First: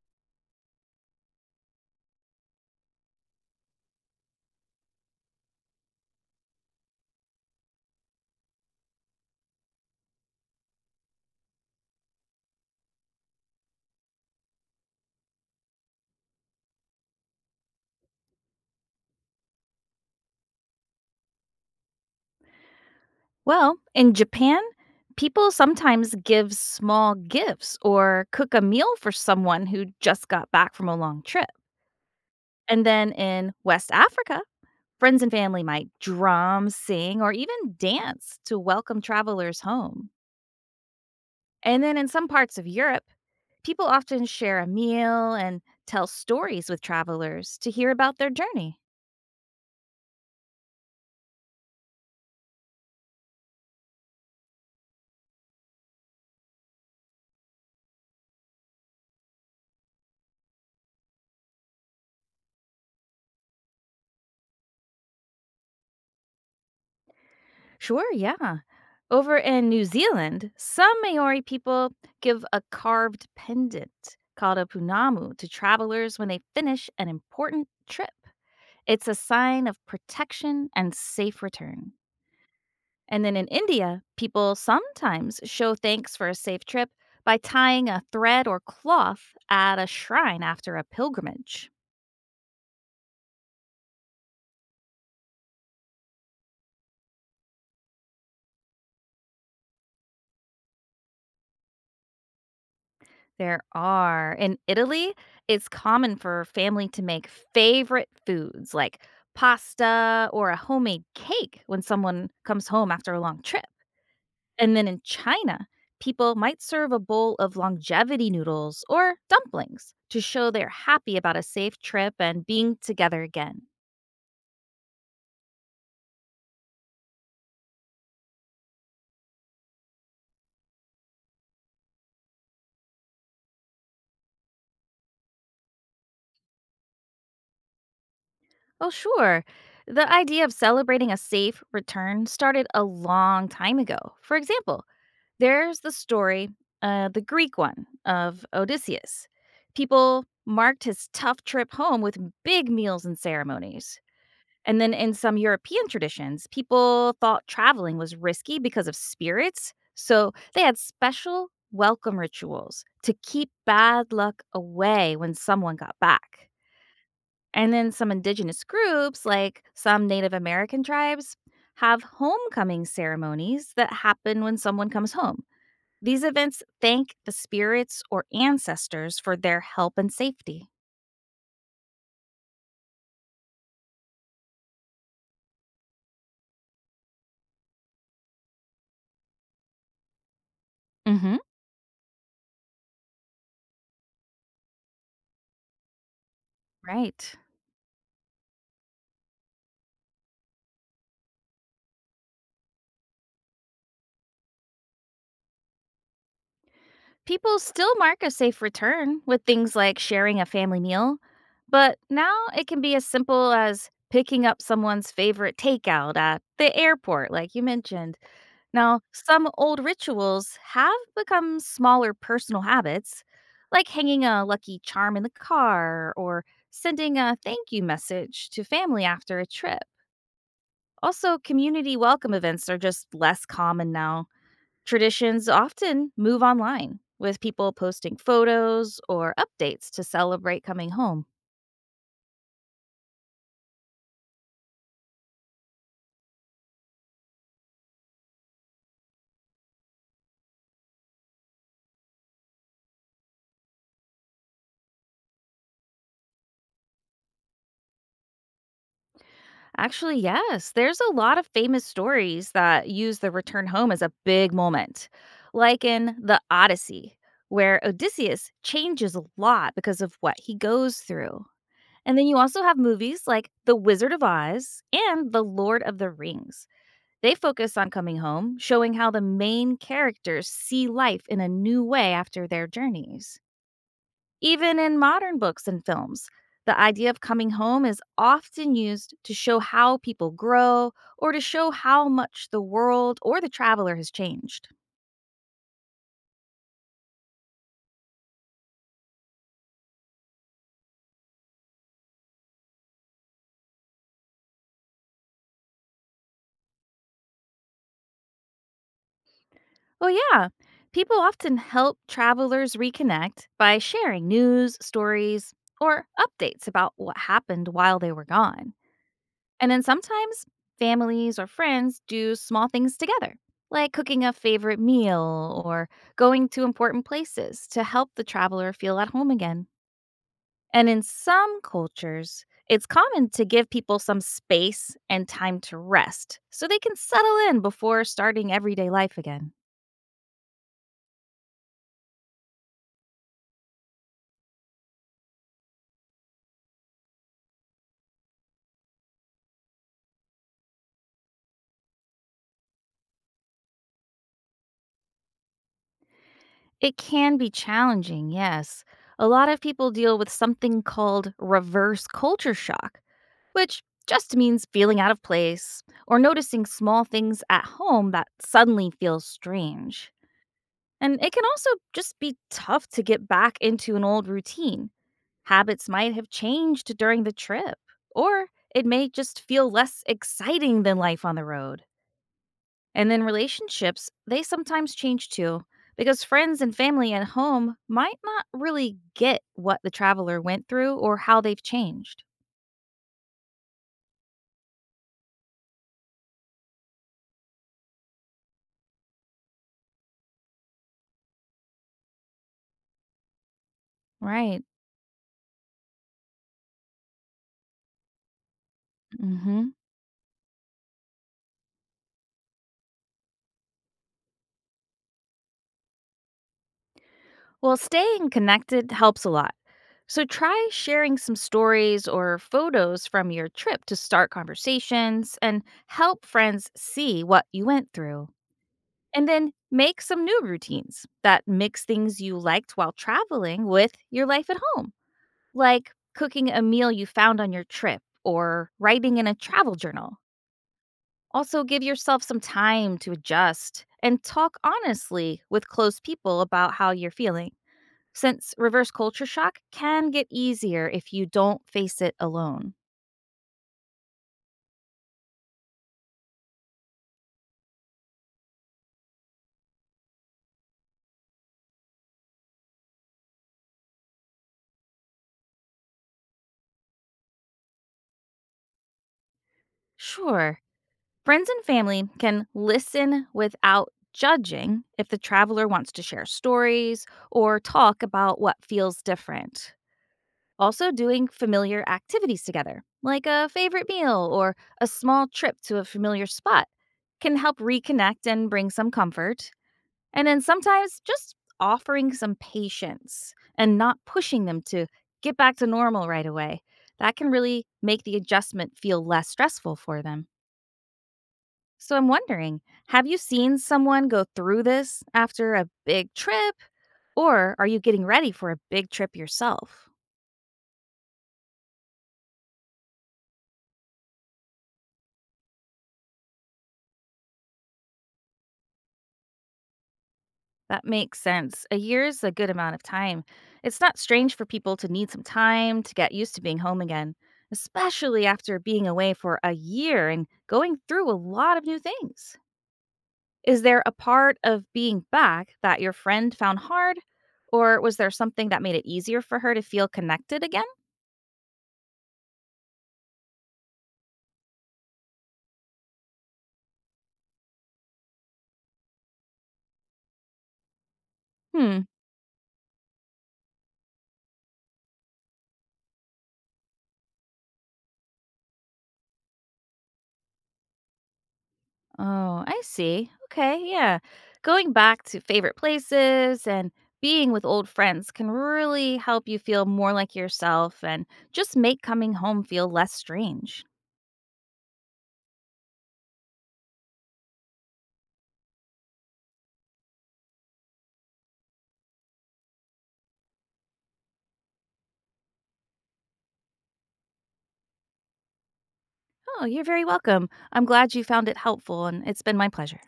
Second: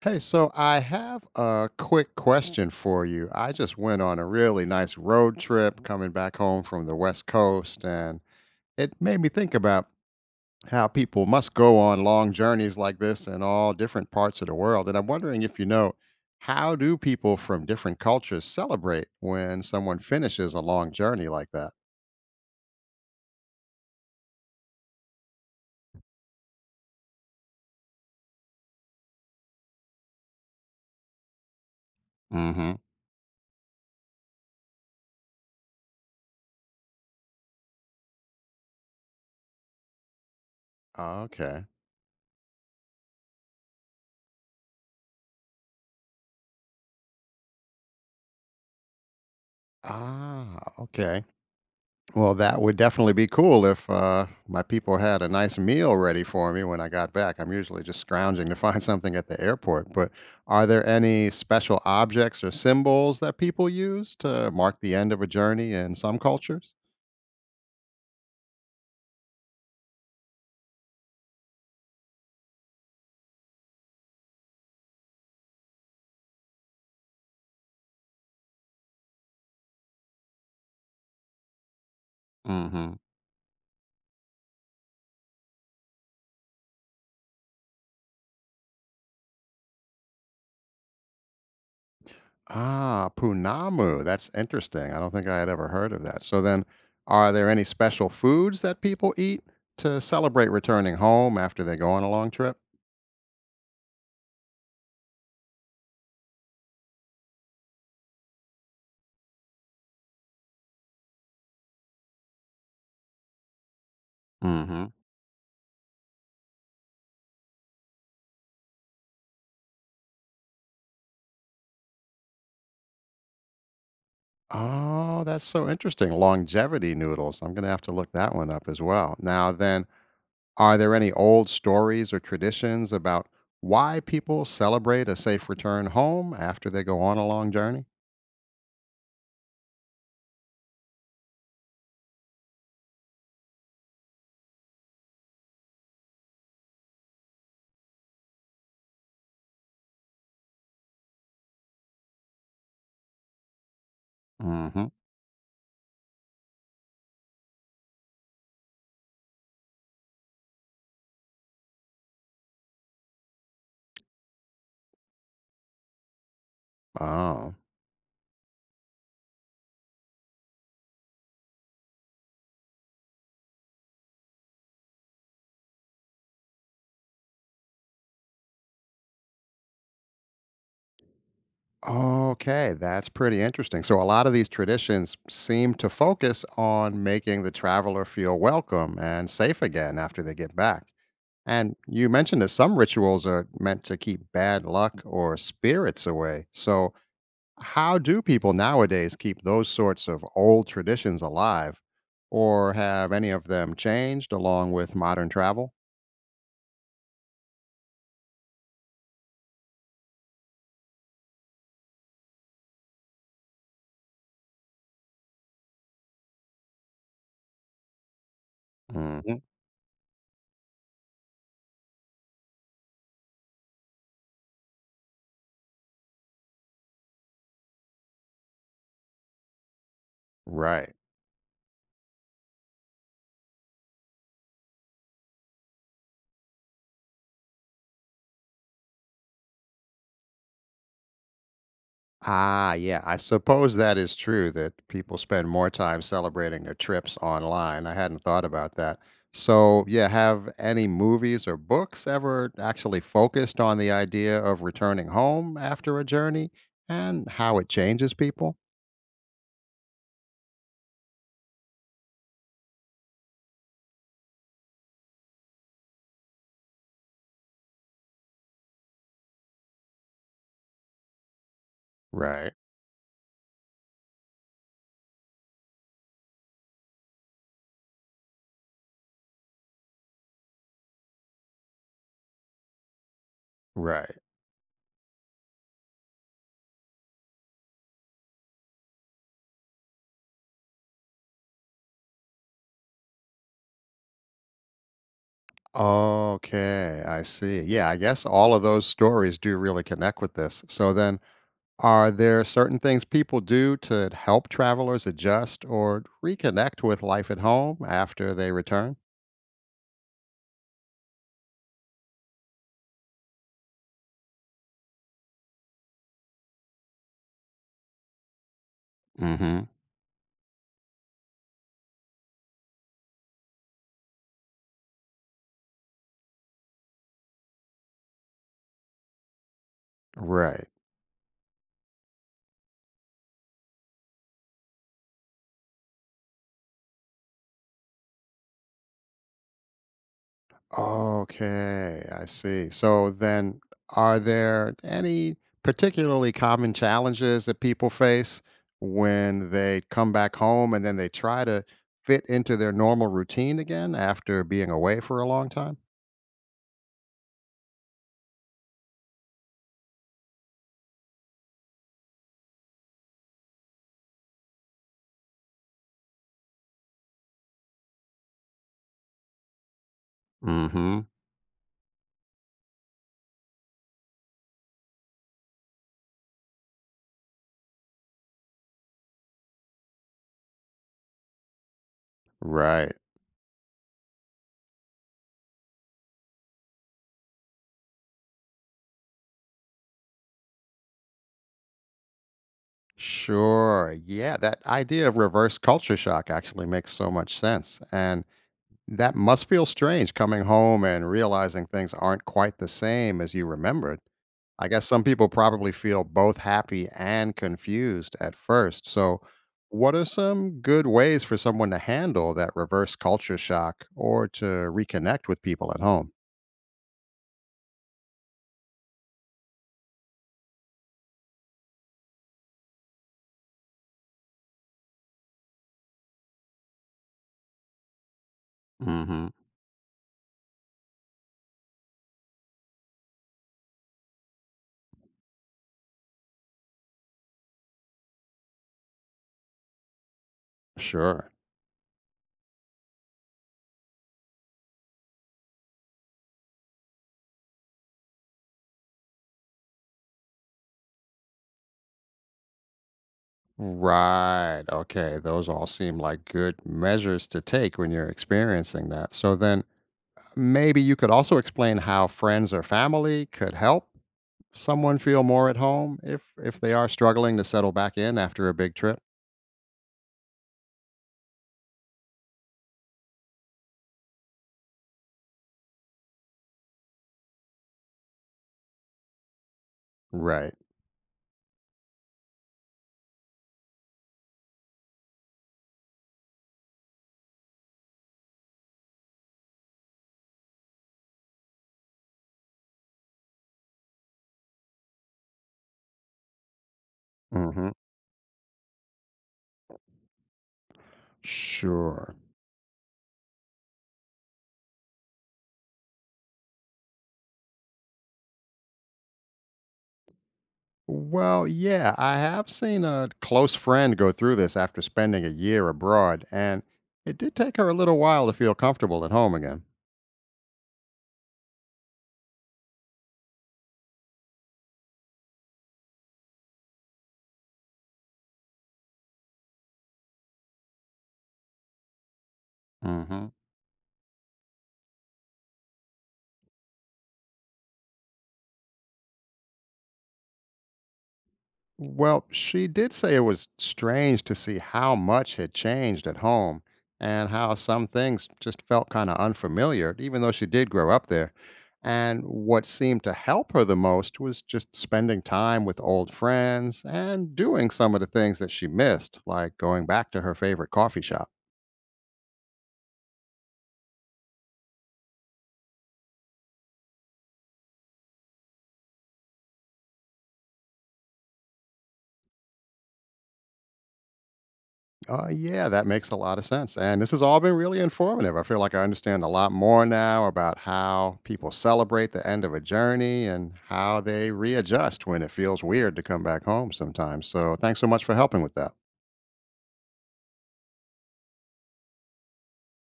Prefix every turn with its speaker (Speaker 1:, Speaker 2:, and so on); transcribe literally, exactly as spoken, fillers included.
Speaker 1: Hey, so I have a quick question for you. I just went on a really nice road trip coming back home from the West Coast, and it made me think about how people must go on long journeys like this in all different parts of the world. And I'm wondering if you know, how do people from different cultures celebrate when someone finishes a long journey like that?
Speaker 2: Well, in Japan, people sometimes give small gifts or cook a meal for someone who just got back from a long trip.
Speaker 1: Mm-hmm.
Speaker 2: And then in West Africa, friends and family might drum, sing, or even dance to welcome travelers home.
Speaker 1: Okay.
Speaker 2: And then in some parts of Europe, people often share a meal and tell stories with travelers to hear about their journey.
Speaker 1: Ah, okay. Well, that would definitely be cool if uh, my people had a nice meal ready for me when I got back. I'm usually just scrounging to find something at the airport. But are there any special objects or symbols that people use to mark the end of a journey in some cultures?
Speaker 2: Sure, yeah. Over in New Zealand, some Maori people give a carved pendant called a punamu to travelers when they finish an important trip. It's a sign of protection and safe return.
Speaker 1: Hmm.
Speaker 2: And then in India, people sometimes show thanks for a safe trip by tying a thread or cloth at a shrine after a pilgrimage.
Speaker 1: Ah, Punamu. That's interesting. I don't think I had ever heard of that. So then, are there any special foods that people eat to celebrate returning home after they go on a long trip?
Speaker 2: There are. In Italy, it's common for family to make favorite foods like pasta or a homemade cake when someone comes home after a long trip. And then in China, people might serve a bowl of longevity noodles or dumplings to show they're happy about a safe trip and being together again.
Speaker 1: Oh, that's so interesting. Longevity noodles. I'm going to have to look that one up as well. Now, then, are there any old stories or traditions about why people celebrate a safe return home after they go on a long journey?
Speaker 2: Oh, sure. The idea of celebrating a safe return started a long time ago. For example, there's the story, uh, the Greek one, of Odysseus. People marked his tough trip home with big meals and ceremonies. And
Speaker 1: Hmm.
Speaker 2: then in some European traditions, people thought traveling was risky because of spirits. So they had special welcome rituals to keep bad luck away when someone got back.
Speaker 1: Oh,
Speaker 2: And then some indigenous groups, like some Native American tribes, have homecoming ceremonies that happen when someone comes home. These events thank the spirits or ancestors for their help and safety.
Speaker 1: okay. That's pretty interesting. So, a lot of these traditions seem to focus on making the traveler feel welcome and safe again after they get back.
Speaker 2: hmm
Speaker 1: And you mentioned that some rituals are meant to keep bad luck or spirits away. So,
Speaker 2: Right.
Speaker 1: how do people nowadays keep those sorts of old traditions alive, or have any of them changed along with modern travel?
Speaker 2: People still mark a safe return with things like sharing a family meal, but now it can be as simple as picking up someone's favorite takeout at the airport, like you mentioned. Now,
Speaker 1: Hmm.
Speaker 2: some old rituals have become smaller personal habits, like hanging a lucky charm in the car or sending a thank you message to family after a trip.
Speaker 1: Right.
Speaker 2: Also, community welcome events are just less common now. Traditions often move online, with people posting photos or updates to celebrate coming home.
Speaker 1: Ah, yeah. I suppose that is true that people spend more time celebrating their trips online. I hadn't thought about that. So, yeah, have any movies or books ever actually focused on the idea of returning home after a journey and how it changes people?
Speaker 2: Actually, yes, there's a lot of famous stories that use the return home as a big moment, like in the Odyssey, where Odysseus changes a lot because of what he goes through. And then you
Speaker 1: Right.
Speaker 2: also have movies like The Wizard of Oz and The Lord of the Rings. They focus on coming home, showing how the main characters see life in a new way after their journeys.
Speaker 1: Right.
Speaker 2: Even in modern books and films, the idea of coming home is often used to show how people grow or to show how much the world or the traveler has changed.
Speaker 1: Okay, I see. Yeah, I guess all of those stories do really connect with this. So then, are there certain things people do to help travelers adjust or reconnect with life at home after they return?
Speaker 2: Oh, yeah. People often help travelers reconnect by sharing news, stories, or updates about what happened while they were gone.
Speaker 1: Hmm.
Speaker 2: And then sometimes families or friends do small things together, like cooking a favorite meal or going to important places to help the traveler feel at home again.
Speaker 1: Right.
Speaker 2: And in some cultures, it's common to give people some space and time to rest so they can settle in before starting everyday life again.
Speaker 1: Okay, I see. So then, are there any particularly common challenges that people face when they come back home and then they try to fit into their normal routine again after being away for a long time?
Speaker 2: It can be challenging, yes. A lot of people deal with something called reverse culture shock, which just means feeling out of place or noticing small things at home that suddenly feel strange.
Speaker 1: Mm-hmm.
Speaker 2: And it can also just be tough to get back into an old routine. Habits might have changed during the trip, or it may just feel less exciting than life on the road.
Speaker 1: Right.
Speaker 2: And then relationships, they sometimes change too, because friends and family at home might not really get what the traveler went through or how they've changed.
Speaker 1: Sure. Yeah. That idea of reverse culture shock actually makes so much sense. And that must feel strange coming home and realizing things aren't quite the same as you remembered.
Speaker 2: Right.
Speaker 1: I guess some people probably feel both happy and confused at first. So,
Speaker 2: Mm hmm.
Speaker 1: what are some good ways for someone to handle that reverse culture shock or to reconnect with people at home?
Speaker 2: Well, staying connected helps a lot. So try sharing some stories or photos from your trip to start conversations and help friends see what you went through. And
Speaker 1: Mm-hmm.
Speaker 2: then make some new routines that mix things you liked while traveling with your life at home, like cooking a meal you found on your trip or writing in a travel journal.
Speaker 1: Sure.
Speaker 2: Also, give yourself some time to adjust and talk honestly with close people about how you're feeling, since reverse culture shock can get easier if you don't face it alone.
Speaker 1: Right. Okay. Those all seem like good measures to take when you're experiencing that. So then maybe you could also explain how friends or family could help someone feel more at home if if they are struggling to settle back in after a big trip.
Speaker 2: Sure, friends and family can listen without judging if the traveler wants to share stories or talk about what feels different.
Speaker 1: Right.
Speaker 2: Also, doing familiar activities together, like a favorite meal or a small trip to a familiar spot, can help reconnect and bring some comfort. And then sometimes just offering some patience and not pushing them to get back to normal right away. That can really
Speaker 1: Mhm.
Speaker 2: make the adjustment feel less stressful for them. So I'm
Speaker 1: Sure.
Speaker 2: wondering, have you seen someone go through this after a big trip, or are you getting ready for a big trip yourself?
Speaker 1: Well, yeah, I have seen a close friend go through this after spending a year abroad and it did take her a little while to feel comfortable at home again.
Speaker 2: That makes sense. A year is a good amount of time. It's not strange for people to need some time to get used to being home again, especially after being away for a year and going through a lot of new things.
Speaker 1: Mhm.
Speaker 2: Is there a part of being back that your friend found hard, or was there something that made it easier for her to feel connected again?
Speaker 1: Well, she did say it was strange to see how much had changed at home and how some things just felt kind of unfamiliar, even though she did grow up there.
Speaker 2: Hmm.
Speaker 1: And what seemed to help her the most was just spending time with old friends and doing some of the things that she missed, like going back to her favorite coffee shop.
Speaker 2: Oh, I see. Okay, yeah. Going back to favorite places and being with old friends can really help you feel more like yourself and just make coming home feel less strange.
Speaker 1: Uh, yeah, that makes a lot of sense. And this has all been really informative. I feel like I understand a lot more now about how people celebrate the end of a journey and how they readjust when it feels weird to come back home sometimes. So thanks so much for helping with that.
Speaker 2: Oh, you're very welcome. I'm glad you found it helpful, and it's been my pleasure.